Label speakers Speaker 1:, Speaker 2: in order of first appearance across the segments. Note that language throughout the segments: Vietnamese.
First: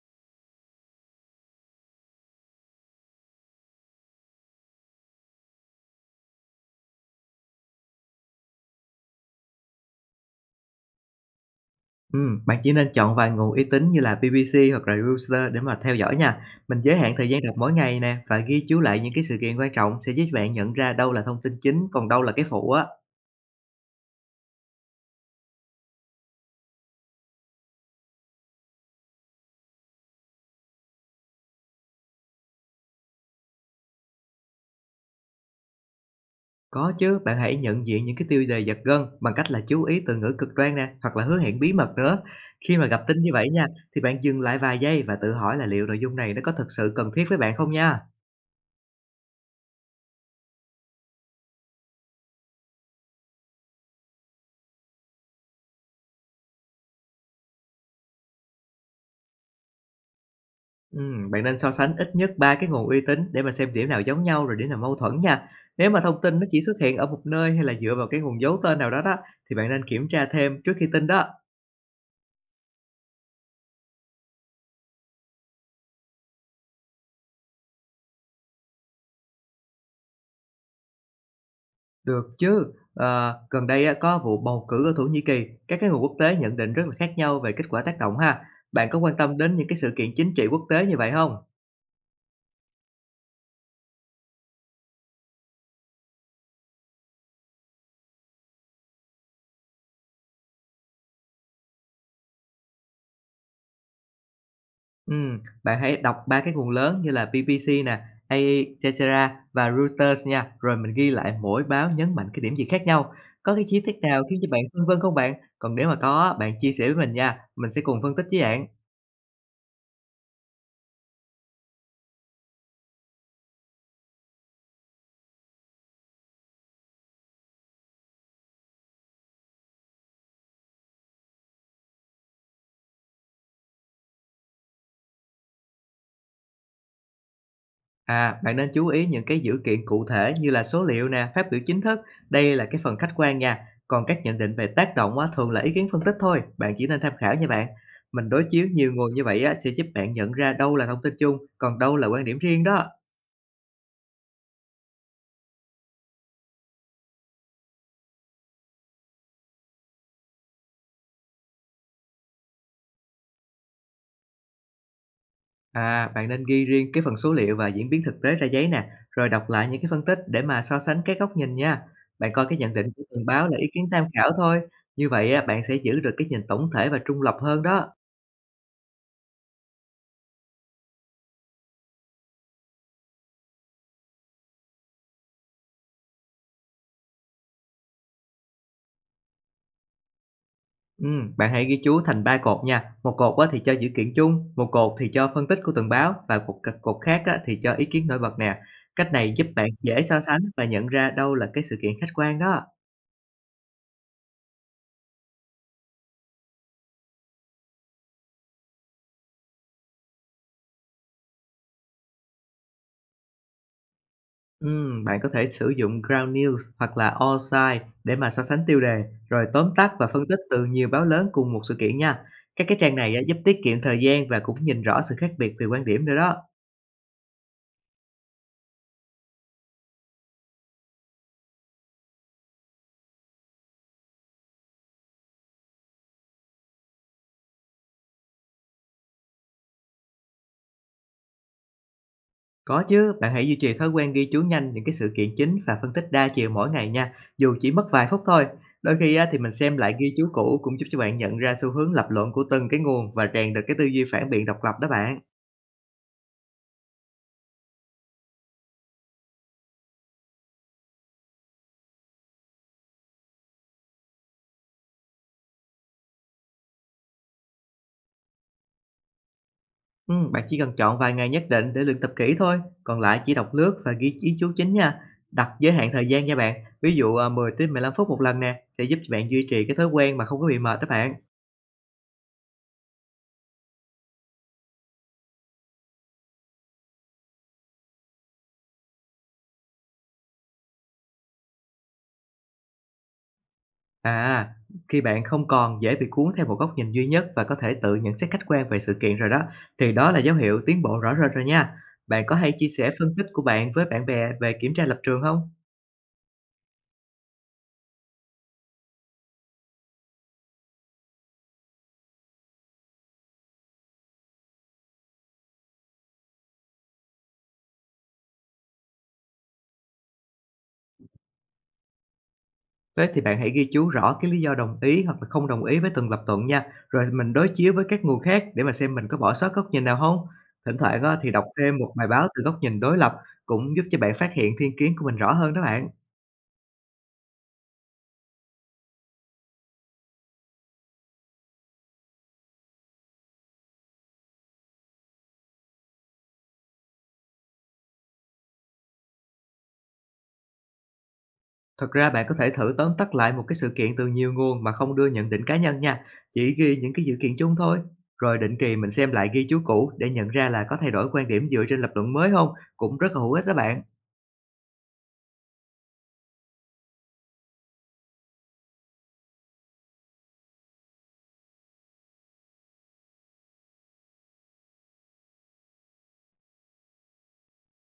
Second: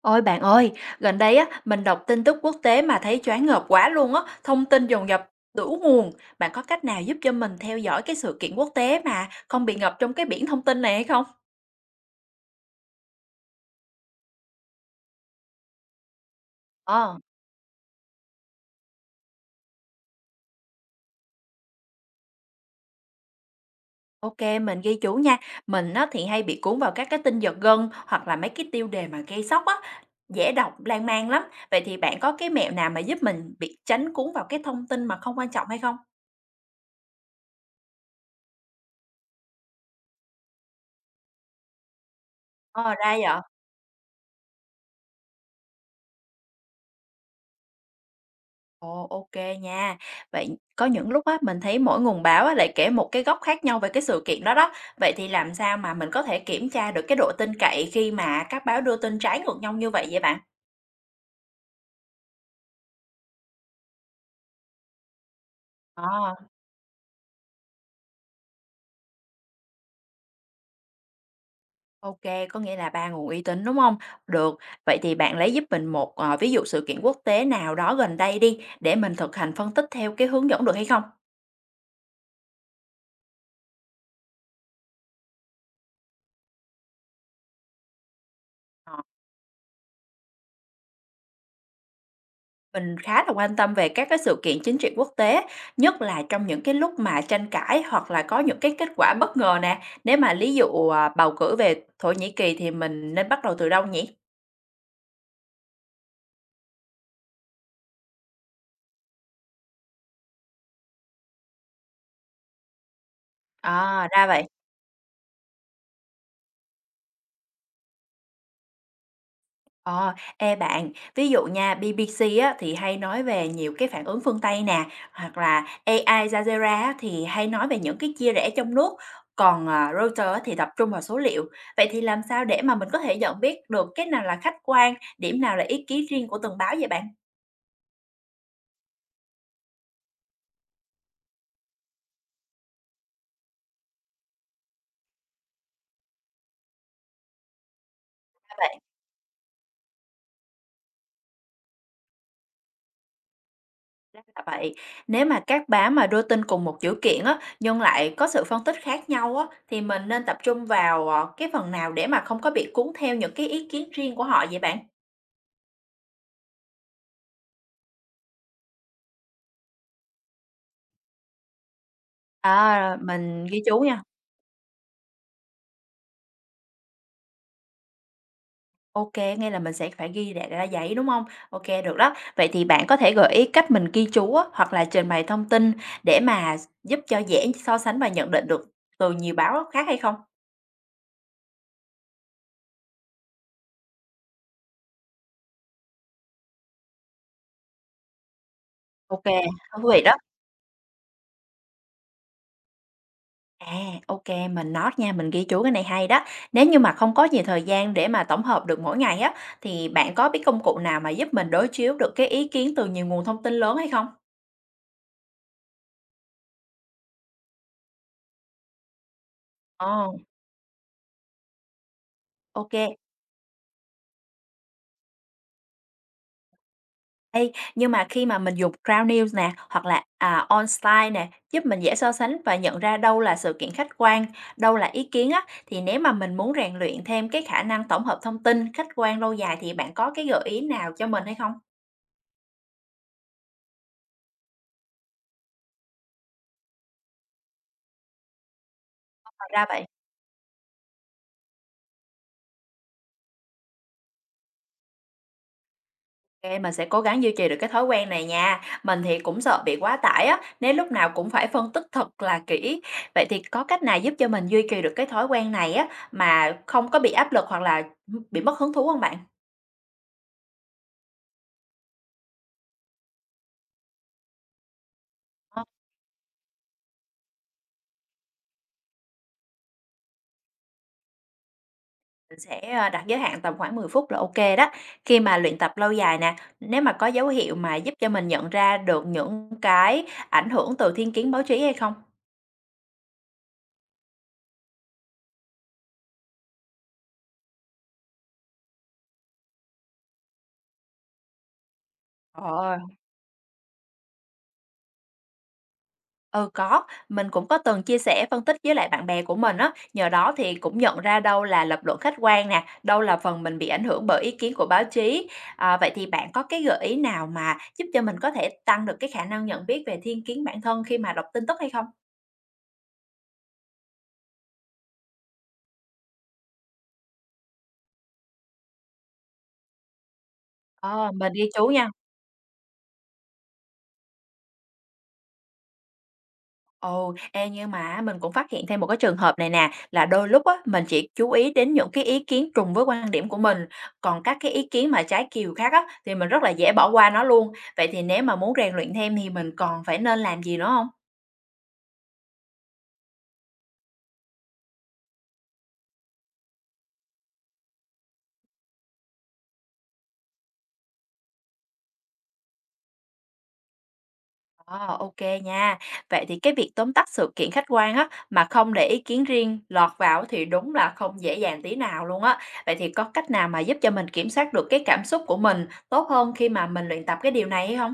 Speaker 1: Ôi bạn ơi, gần đây á mình đọc tin tức quốc tế mà thấy choáng ngợp quá luôn á, thông tin dồn dập đủ nguồn. Bạn có cách nào giúp cho mình theo dõi cái sự kiện quốc tế mà không bị ngập trong cái biển thông tin này hay không?
Speaker 2: Bạn chỉ nên chọn vài nguồn uy tín như là BBC hoặc là Reuters để mà theo dõi nha. Mình giới hạn
Speaker 1: Ờ,
Speaker 2: thời gian đọc mỗi ngày nè và ghi chú lại những cái sự kiện quan trọng sẽ giúp bạn nhận ra đâu là thông tin chính, còn đâu là cái phụ á.
Speaker 1: ok, mình ghi chú nha. Mình á thì hay bị cuốn vào các cái tin giật gân hoặc là mấy cái tiêu đề mà gây sốc á, dễ đọc lan man lắm. Vậy thì bạn có cái mẹo nào mà giúp mình bị tránh cuốn vào cái thông tin mà không quan trọng hay không?
Speaker 2: Có chứ, bạn hãy nhận diện những cái tiêu đề giật gân bằng cách là chú ý từ ngữ cực đoan nè, hoặc là hứa hẹn bí mật nữa. Khi mà
Speaker 1: Ờ,
Speaker 2: gặp
Speaker 1: ra
Speaker 2: tin như
Speaker 1: vậy.
Speaker 2: vậy nha, thì bạn dừng lại vài giây và tự hỏi là liệu nội dung này nó có thực sự cần thiết với bạn không nha.
Speaker 1: Ồ, ok nha. Vậy có những lúc á, mình thấy mỗi nguồn báo á, lại kể một cái góc khác nhau về cái sự kiện đó đó. Vậy thì làm sao mà mình có thể kiểm tra được cái độ tin cậy khi mà các báo đưa tin trái ngược nhau như vậy vậy bạn?
Speaker 2: Bạn nên so sánh ít nhất 3 cái nguồn uy tín để mà xem điểm nào giống nhau rồi điểm nào mâu thuẫn nha. Nếu mà thông
Speaker 1: Ờ,
Speaker 2: tin nó chỉ xuất hiện ở một nơi hay là dựa vào cái nguồn giấu tên nào đó đó, thì bạn nên kiểm tra thêm trước khi tin đó.
Speaker 1: ok, có nghĩa là 3 nguồn uy tín, đúng không? Được, vậy thì bạn lấy giúp mình một, ví dụ sự kiện quốc tế nào đó gần đây đi, để mình thực hành phân tích theo cái hướng dẫn được hay không?
Speaker 2: Được chứ, gần đây á, có vụ bầu cử ở Thổ Nhĩ Kỳ, các cái nguồn quốc tế nhận định rất là khác nhau về kết quả tác động ha. Bạn
Speaker 1: Ờ.
Speaker 2: có quan tâm đến những cái sự kiện chính trị quốc tế như vậy không?
Speaker 1: Mình khá là quan tâm về các cái sự kiện chính trị quốc tế, nhất là trong những cái lúc mà tranh cãi hoặc là có những cái kết quả bất ngờ nè. Nếu mà lý dụ, à, bầu cử về Thổ Nhĩ Kỳ thì mình nên bắt đầu từ đâu nhỉ?
Speaker 2: Bạn hãy đọc 3 cái nguồn lớn như là BBC nè, Al Jazeera và Reuters nha, rồi mình ghi lại mỗi báo nhấn mạnh cái điểm gì khác nhau. Có cái chi tiết
Speaker 1: À,
Speaker 2: nào
Speaker 1: ra
Speaker 2: khiến
Speaker 1: vậy.
Speaker 2: cho bạn phân vân không bạn? Còn nếu mà có, bạn chia sẻ với mình nha, mình sẽ cùng phân tích với bạn.
Speaker 1: Ờ, ê bạn, ví dụ nha, BBC á, thì hay nói về nhiều cái phản ứng phương Tây nè, hoặc là AI Jazeera á, thì hay nói về những cái chia rẽ trong nước, còn à, Reuters á, thì tập trung vào số liệu. Vậy thì làm sao để mà mình có thể nhận biết được cái nào là khách quan, điểm nào là ý kiến riêng của từng báo vậy bạn?
Speaker 2: À, bạn nên chú ý những cái dữ kiện cụ thể như là số liệu nè, phát biểu chính thức, đây là cái phần khách quan nha. Còn các nhận định về tác động á, thường là ý kiến phân tích thôi, bạn chỉ nên tham khảo nha bạn. Mình đối
Speaker 1: Ra
Speaker 2: chiếu
Speaker 1: vậy,
Speaker 2: nhiều nguồn như vậy á, sẽ giúp bạn nhận ra đâu là thông tin chung, còn đâu là quan điểm riêng đó.
Speaker 1: ra là vậy. Nếu mà các báo mà đưa tin cùng một sự kiện á, nhưng lại có sự phân tích khác nhau á, thì mình nên tập trung vào cái phần nào để mà không có bị cuốn theo những cái ý kiến riêng của họ vậy bạn?
Speaker 2: À, bạn nên ghi riêng cái phần số liệu và diễn biến thực tế ra giấy nè, rồi đọc lại những cái phân tích để mà so sánh các góc nhìn nha. Bạn coi cái nhận định
Speaker 1: À,
Speaker 2: của từng
Speaker 1: mình
Speaker 2: báo là
Speaker 1: ghi
Speaker 2: ý
Speaker 1: chú
Speaker 2: kiến
Speaker 1: nha.
Speaker 2: tham khảo thôi. Như vậy á, bạn sẽ giữ được cái nhìn tổng thể và trung lập hơn đó.
Speaker 1: Ok, nghe là mình sẽ phải ghi lại ra giấy, đúng không? Ok, được đó. Vậy thì bạn có thể gợi ý cách mình ghi chú á, hoặc là trình bày thông tin để mà giúp cho dễ so sánh và nhận định được từ nhiều báo khác hay không?
Speaker 2: Ừ, bạn hãy ghi chú thành ba cột nha. Một cột á, thì cho dữ kiện chung, một cột thì cho phân tích của từng báo và cột cột khác á, thì cho ý kiến nổi bật nè. Cách
Speaker 1: Ok,
Speaker 2: này
Speaker 1: kê,
Speaker 2: giúp bạn
Speaker 1: thú vị
Speaker 2: dễ
Speaker 1: đó.
Speaker 2: so sánh và nhận ra đâu là cái sự kiện khách quan đó.
Speaker 1: À, ok mình note nha, mình ghi chú cái này hay đó. Nếu như mà không có nhiều thời gian để mà tổng hợp được mỗi ngày á, thì bạn có biết công cụ nào mà giúp mình đối chiếu được cái ý kiến từ nhiều nguồn thông tin lớn hay không?
Speaker 2: Bạn có thể sử dụng Ground News hoặc là All Sides để mà so sánh tiêu đề, rồi tóm tắt và
Speaker 1: Ờ,
Speaker 2: phân tích từ nhiều báo lớn cùng một sự kiện nha. Các
Speaker 1: ok.
Speaker 2: cái trang này á, giúp tiết kiệm thời gian và cũng nhìn rõ sự khác biệt về quan điểm nữa đó.
Speaker 1: Ê, nhưng mà khi mà mình dùng Crown News nè, hoặc là, OnSite nè, giúp mình dễ so sánh và nhận ra đâu là sự kiện khách quan, đâu là ý kiến á, thì nếu mà mình muốn rèn luyện thêm cái khả năng tổng hợp thông tin khách quan lâu dài thì bạn có cái gợi ý nào cho mình hay không?
Speaker 2: Có chứ, bạn hãy duy trì thói quen ghi chú nhanh những cái sự kiện chính và phân tích đa chiều mỗi ngày nha, dù chỉ mất vài phút thôi. Đôi khi á, thì
Speaker 1: Thật
Speaker 2: mình
Speaker 1: ra
Speaker 2: xem
Speaker 1: vậy
Speaker 2: lại ghi chú cũ cũng giúp cho bạn nhận ra xu hướng lập luận của từng cái nguồn và rèn được cái tư duy phản biện độc lập đó bạn.
Speaker 1: kê mình sẽ cố gắng duy trì được cái thói quen này nha. Mình thì cũng sợ bị quá tải á, nếu lúc nào cũng phải phân tích thật là kỹ. Vậy thì có cách nào giúp cho mình duy trì được cái thói quen này á, mà không có bị áp lực hoặc là, bị mất hứng thú không bạn?
Speaker 2: Bạn chỉ cần chọn vài ngày nhất định để luyện tập kỹ thôi, còn lại chỉ đọc lướt và ghi ý chú chính nha. Đặt
Speaker 1: Ờ.
Speaker 2: giới hạn thời gian nha bạn, ví dụ, 10 tới 15 phút một lần nè, sẽ giúp bạn duy trì cái thói quen mà không có bị mệt đó bạn.
Speaker 1: Mình sẽ, đặt giới hạn tầm khoảng 10 phút là ok đó. Khi mà luyện tập lâu dài nè, nếu mà có dấu hiệu mà giúp cho mình nhận ra được những cái ảnh hưởng từ thiên kiến báo chí hay không?
Speaker 2: À, khi bạn không còn dễ bị cuốn theo một góc nhìn duy nhất và có thể tự nhận xét khách quan về sự kiện rồi đó, thì đó là dấu hiệu tiến bộ rõ rệt rồi nha. Bạn có hay chia
Speaker 1: Ờ.
Speaker 2: sẻ phân tích của bạn với bạn bè về kiểm tra lập trường không?
Speaker 1: Ừ, có, mình cũng có từng chia sẻ phân tích với lại bạn bè của mình á, nhờ đó thì cũng nhận ra đâu là lập luận khách quan nè, đâu là phần mình bị ảnh hưởng bởi ý kiến của báo chí. Ờ, vậy thì bạn có cái gợi ý nào mà giúp cho mình có thể tăng được cái khả năng nhận biết về thiên kiến bản thân khi mà đọc tin tức hay không?
Speaker 2: Thế thì bạn hãy ghi chú rõ cái lý do đồng ý hoặc là không đồng ý với từng lập luận nha, rồi mình đối chiếu với các nguồn khác để mà xem mình có bỏ sót góc nhìn nào không. Thỉnh thoảng
Speaker 1: Ờ,
Speaker 2: á, thì
Speaker 1: mình
Speaker 2: đọc
Speaker 1: ghi chú
Speaker 2: thêm
Speaker 1: nha.
Speaker 2: một bài báo từ góc nhìn đối lập cũng giúp cho bạn phát hiện thiên kiến của mình rõ hơn đó bạn.
Speaker 1: Ồ, ê, nhưng mà á, mình cũng phát hiện thêm một cái trường hợp này nè, là đôi lúc á, mình chỉ chú ý đến những cái ý kiến trùng với quan điểm của mình, còn các cái ý kiến mà trái chiều khác á, thì mình rất là dễ bỏ qua nó luôn. Vậy thì nếu mà muốn rèn luyện thêm thì mình còn phải nên làm gì nữa không?
Speaker 2: Thật ra bạn có thể thử tóm tắt lại một cái sự kiện từ nhiều nguồn mà không đưa nhận định cá nhân nha, chỉ ghi những cái dữ kiện chung thôi. Rồi định kỳ mình xem lại ghi chú cũ để nhận ra là có thay đổi quan điểm dựa trên lập luận mới không cũng rất là hữu ích đó bạn.
Speaker 1: Ờ, ok nha. Vậy thì cái việc tóm tắt sự kiện khách quan á, mà không để ý kiến riêng lọt vào thì đúng là không dễ dàng tí nào luôn á. Vậy thì có cách nào mà giúp cho mình kiểm soát được cái cảm xúc của mình tốt hơn khi mà mình luyện tập cái điều này hay hông?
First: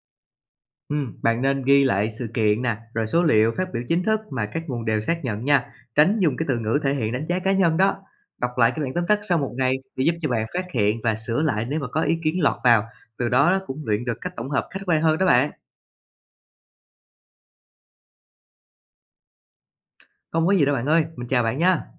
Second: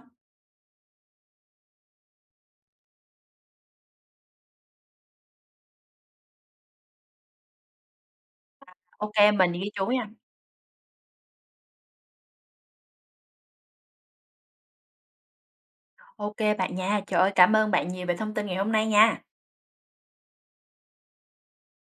Speaker 2: Bạn nên ghi lại sự kiện nè, rồi số liệu phát biểu chính thức mà các nguồn đều xác nhận nha, tránh dùng cái từ ngữ thể hiện đánh giá cá nhân đó. Đọc lại cái bản tóm
Speaker 1: Ok,
Speaker 2: tắt sau
Speaker 1: mình
Speaker 2: một
Speaker 1: ghi
Speaker 2: ngày
Speaker 1: chú
Speaker 2: sẽ
Speaker 1: nha.
Speaker 2: giúp cho bạn phát hiện và sửa lại nếu mà có ý kiến lọt vào, từ đó cũng luyện được cách tổng hợp khách quan hơn đó bạn.
Speaker 1: Ok bạn nha. Trời ơi, cảm ơn bạn nhiều về thông tin ngày hôm nay nha.
Speaker 2: Không có gì đâu bạn ơi, mình chào bạn nha.